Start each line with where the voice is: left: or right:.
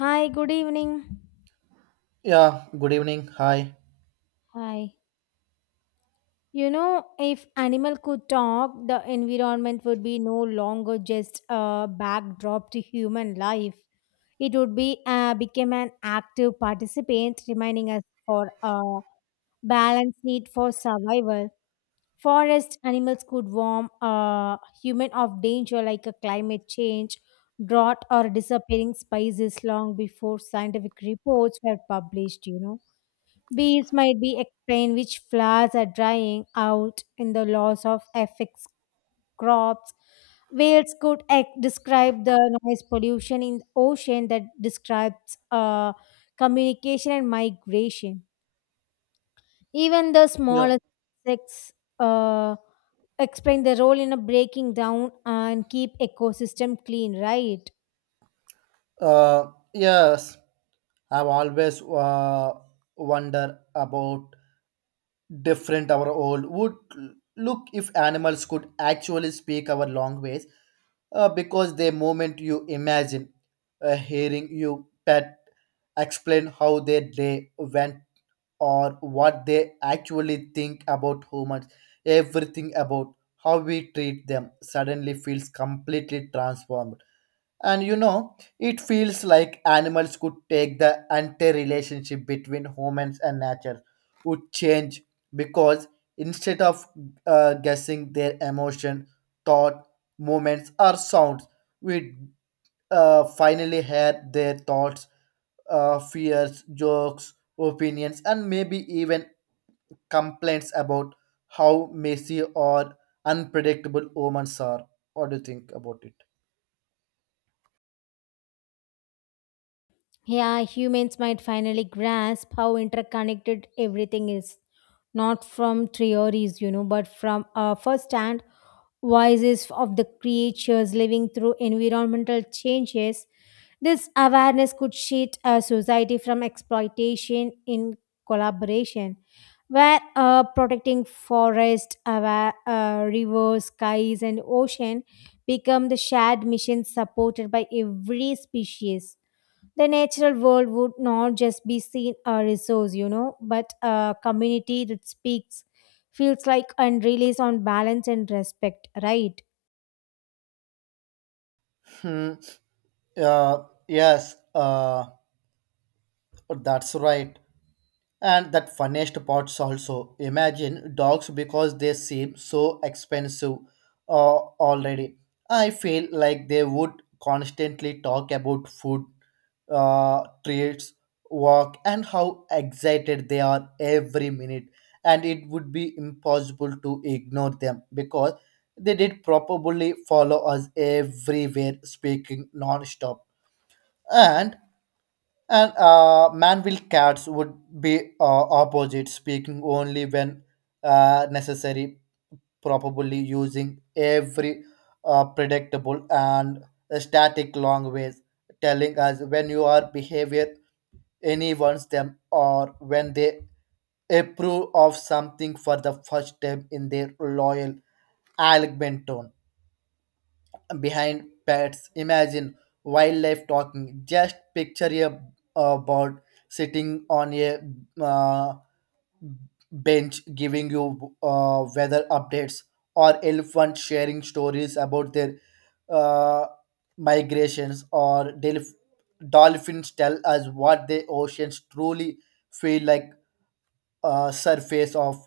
left: Hi, good evening.
right: Yeah, good evening. Hi.
left: Hi. You know, if animal could talk, the environment would be no longer just a backdrop to human life. It would be become an active participant, reminding us for a balance need for survival. Forest animals could warn human of danger like a climate change, drought, or disappearing species long before scientific reports were published. You know. Bees might be explain which flowers are drying out in the loss of affects crops. Whales could describe the noise pollution in the ocean that describes communication and migration. Even the
right: Yeah.
left: smallest insects uh, explain their role in a breaking down and keep ecosystem clean, right?
right: Uh, yes, I've always wonder about different our old would look if animals could actually speak our language because the moment you imagine hearing you pet explain how their day went or what they actually think about humans, everything about how we treat them suddenly feels completely transformed. And you know, it feels like animals could take the entire relationship between humans and nature would change because instead of guessing their emotion, thought, movements, or sounds, we finally hear their thoughts, fears, jokes, opinions, and maybe even complaints about how messy or unpredictable humans are. What do you think about it?
left: Yeah, humans might finally grasp how interconnected everything is. Not from theories, you know, but from first hand voices of the creatures living through environmental changes. This awareness could shield a society from exploitation in collaboration, where protecting forest, rivers, skies, and ocean become the shared mission supported by every species. The natural world would not just be seen a resource, you know, but a community that speaks, feels like, and relies on balance and respect, right?
right: Hmm. Uh, yes, uh, that's right. And that funniest parts also. Imagine dogs because they seem so expensive already. I feel like they would constantly talk about food, treats, work, and how excited they are every minute. And it would be impossible to ignore them because they did probably follow us everywhere, speaking non-stop. And And Manville cats would be opposite, speaking only when necessary, probably using every predictable and static language, telling us when you are behavior anyone's them or when they approve of something for the first time in their loyal elegant tone behind pets. Imagine wildlife talking. Just picture a bird sitting on a uh, bench giving you weather updates, or elephant sharing stories about their uh, migrations, or dolphins tell us what the oceans truly feel like surface of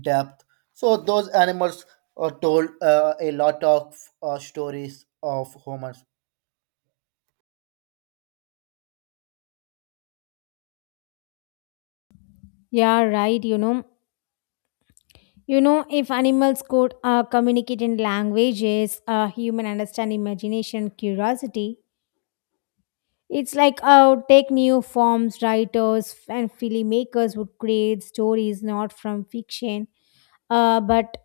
right: depth. So those animals told a lot of stories of humans.
left: Yeah, right, you know. You know, if animals could communicate in languages, human understand imagination, curiosity, it's like take new forms, writers and filmmakers would create stories not from fiction, but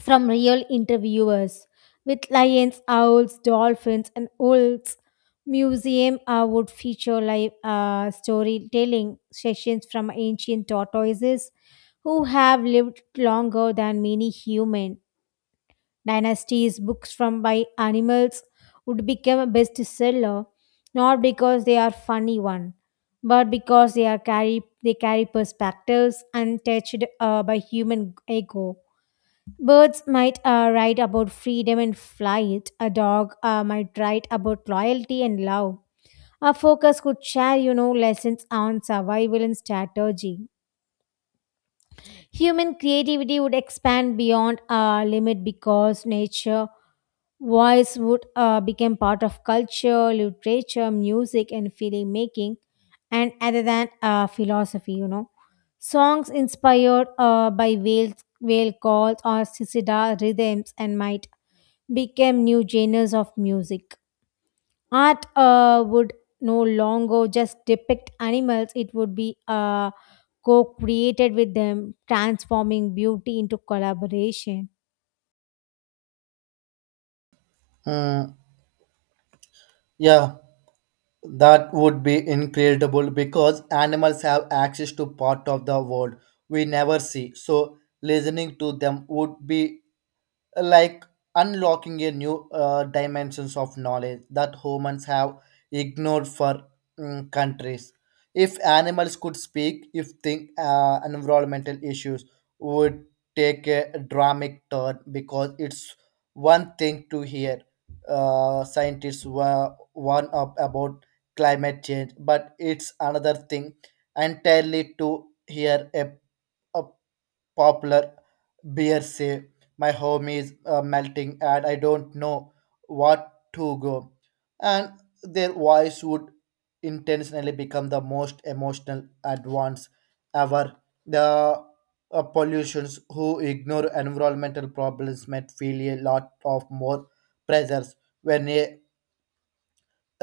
left: from real interviewers with lions, owls, dolphins, and wolves. Museum would feature live storytelling sessions from ancient tortoises who have lived longer than many human. Dynasties books from by animals would become a bestseller not because they are funny one, but because they carry perspectives untouched by human ego. Birds might write about freedom and flight. A dog might write about loyalty and love. A focus could share, you know, lessons on survival and strategy. Human creativity would expand beyond our limit because nature voice would become part of culture, literature, music, and feeling making, and other than philosophy, you know. Songs inspired by whale calls or cicada rhythms and might became new genres of music. Art would no longer just depict animals, it would be co created with them, transforming beauty into collaboration.
right: Hmm. Yeah, that would be incredible because animals have access to part of the world we never see. So listening to them would be like unlocking a new dimensions of knowledge that humans have ignored for countries if animals could speak if think environmental issues would take a dramatic turn because it's one thing to hear scientists were one up about climate change but it's another thing entirely to hear a popular beer say my home is melting and I don't know what to go. And their voice would intentionally become the most emotional advance ever. The pollutions who ignore environmental problems might feel a lot of more pressures when a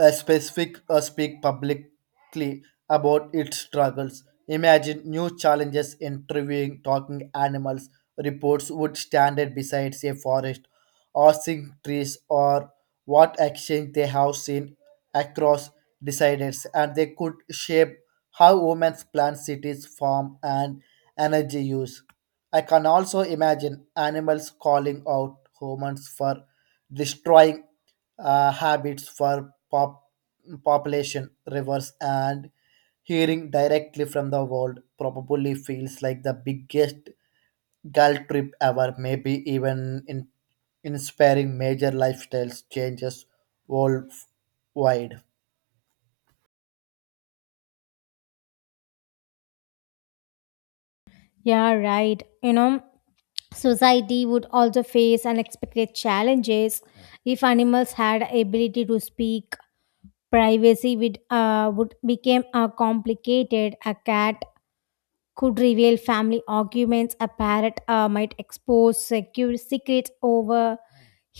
right: a specific or speak publicly about its struggles. Imagine new challenges in interviewing talking animals. Reports would stand it beside a forest, or sing trees, or what action they have seen across deciders, and they could shape how women plan cities, farm, and energy use. I can also imagine animals calling out humans for destroying habits for population rivers and hearing directly from the world probably feels like the biggest girl trip ever maybe even in inspiring major lifestyles changes worldwide.
left: Yeah, right. You know, society would also face unexpected challenges if animals had ability to speak. Privacy would, became complicated. A cat could reveal family arguments. A parrot might expose secure secrets over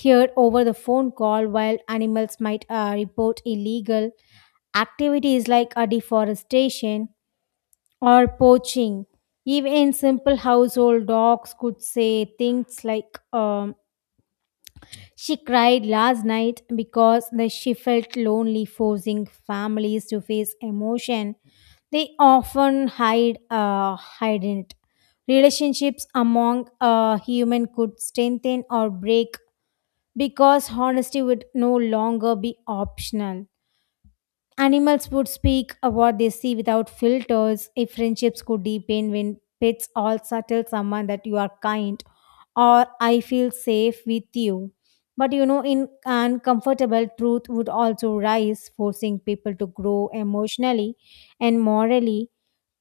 left: heard over the phone call, while animals might report illegal activities like deforestation or poaching. Even simple household dogs could say things like she cried last night because she felt lonely, forcing families to face emotion they often hide it. Relationships among a human could strengthen or break because honesty would no longer be optional. Animals would speak of what they see without filters. If friendships could deepen when pets also tell someone that you are kind or I feel safe with you. But you know, in uncomfortable truth would also rise, forcing people to grow emotionally and morally.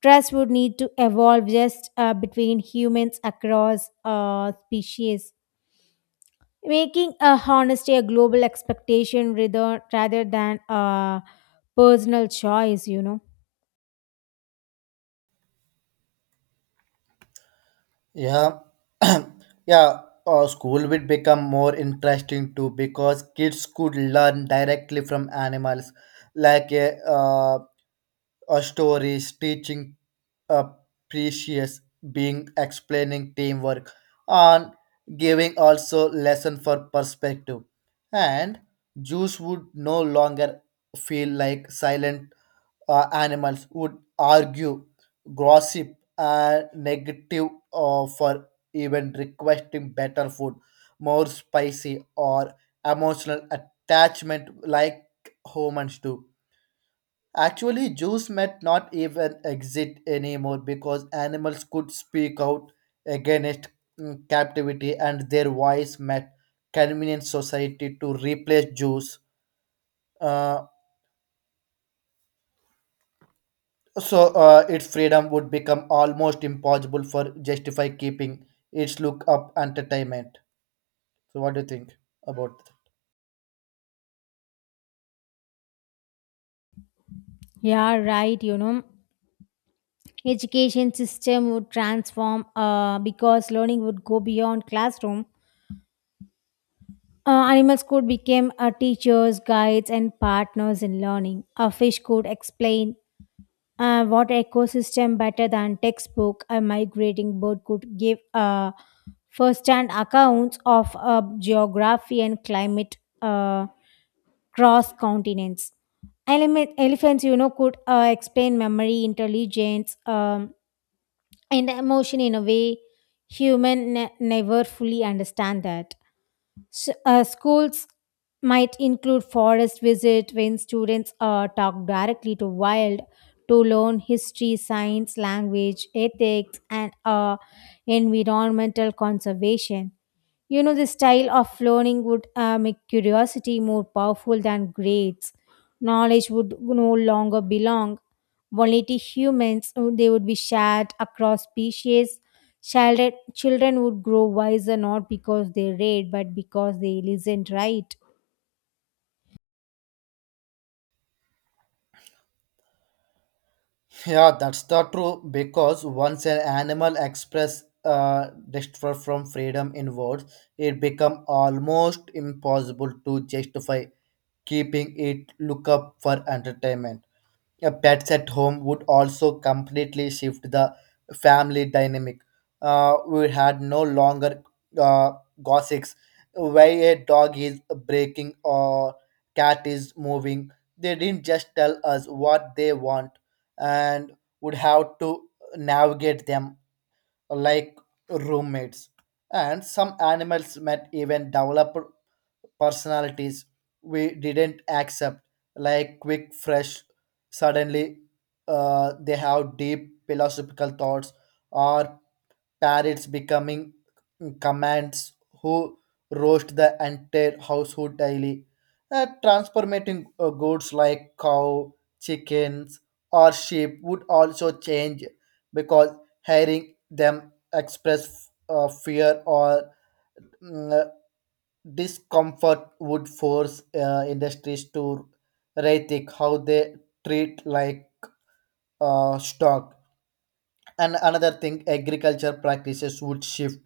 left: Trust would need to evolve just between humans across species, making a honesty a global expectation rather than a personal choice, you know.
right: Yeah. Yeah. School would become more interesting too because kids could learn directly from animals like a stories, teaching uh, precious being explaining teamwork and giving also lesson for perspective. And Jews would no longer feel like silent animals would argue, gossip, and negative for even requesting better food, more spicy or emotional attachment like humans do. Actually, Jews might not even exist anymore because animals could speak out against captivity and their voice might convince society to replace Jews. Uh, so its freedom would become almost impossible for justify keeping its look up entertainment. So what do you think about?
left: Yeah, right, you know. Education system would transform because learning would go beyond classroom. Animals could become teachers guides and partners in learning. A fish could explain water ecosystem better than textbook. A migrating bird could give first-hand accounts of geography and climate cross continents. Elephants, you know, could explain memory, intelligence, and emotion in a way human never fully understand that. S Schools might include forest visit when students talk directly to wild to learn history, science, language, ethics, and environmental conservation. You know, the style of learning would make curiosity more powerful than grades. Knowledge would no longer belong only to humans, they would be shared across species. Children would grow wiser not because they read, but because they listened, right.
right: Yeah, that's the true because once an animal express despair from freedom in words, it become almost impossible to justify keeping it look up for entertainment. Pets at home would also completely shift the family dynamic. We had no longer uh, gossips why a dog is breaking or cat is moving. They didn't just tell us what they want and would have to navigate them like roommates, and some animals might even develop personalities we didn't accept, like quick, fresh. Suddenly, they have deep philosophical thoughts, or parrots becoming commands who roast the entire household daily, transforming goods like cow, chickens, or sheep would also change because hearing them express fear or mm, uh, discomfort would force industries to rethink how they treat like stock. And another thing, agriculture practices would shift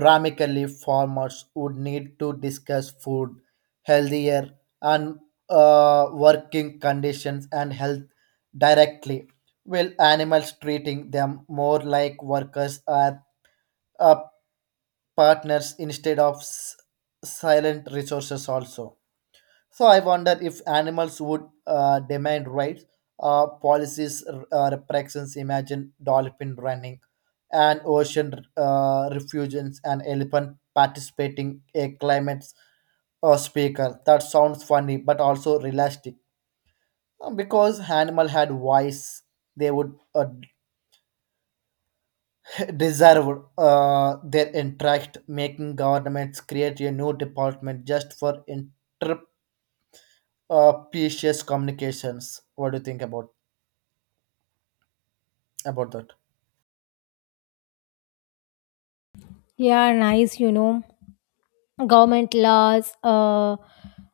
right: dramatically. Farmers would need to discuss food, healthier, and working conditions and health directly. Will animals treating them more like workers or uh, partners instead of silent resources also? So I wonder if animals would demand rights, policies, repressions. Imagine dolphin running, and ocean refugians, and elephant participating a climate speaker. That sounds funny, but also realistic. Because animal had voice, they would deserve their interest, making governments create a new department just for inter species communications. What do you think about? About that.
left: Yeah, nice, you know. Government laws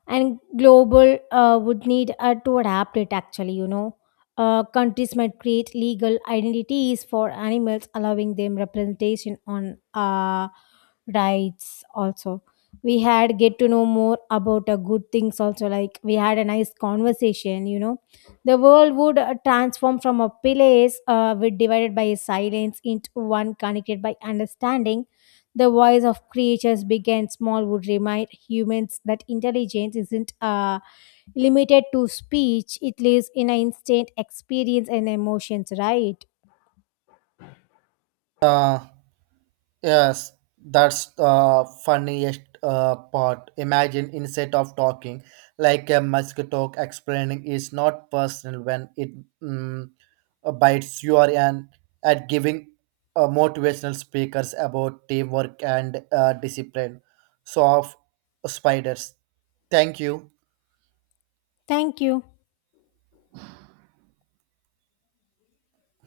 left: and global would need to adapt it, actually, you know. Countries might create legal identities for animals, allowing them representation on rights also. We had get to know more about good things also, like we had a nice conversation, you know. The world would transform from a place with divided by silence into one connected by understanding. The voice of creatures big and small would remind humans that intelligence isn't limited to speech, it lives in an instant experience and emotions, right?
right: Uh, yes, that's the funniest part. Imagine instead of talking like a mosquito explaining is not personal when it mm, bites you are an at giving motivational speakers about teamwork and discipline. So of spiders. Thank you.
left: Thank you.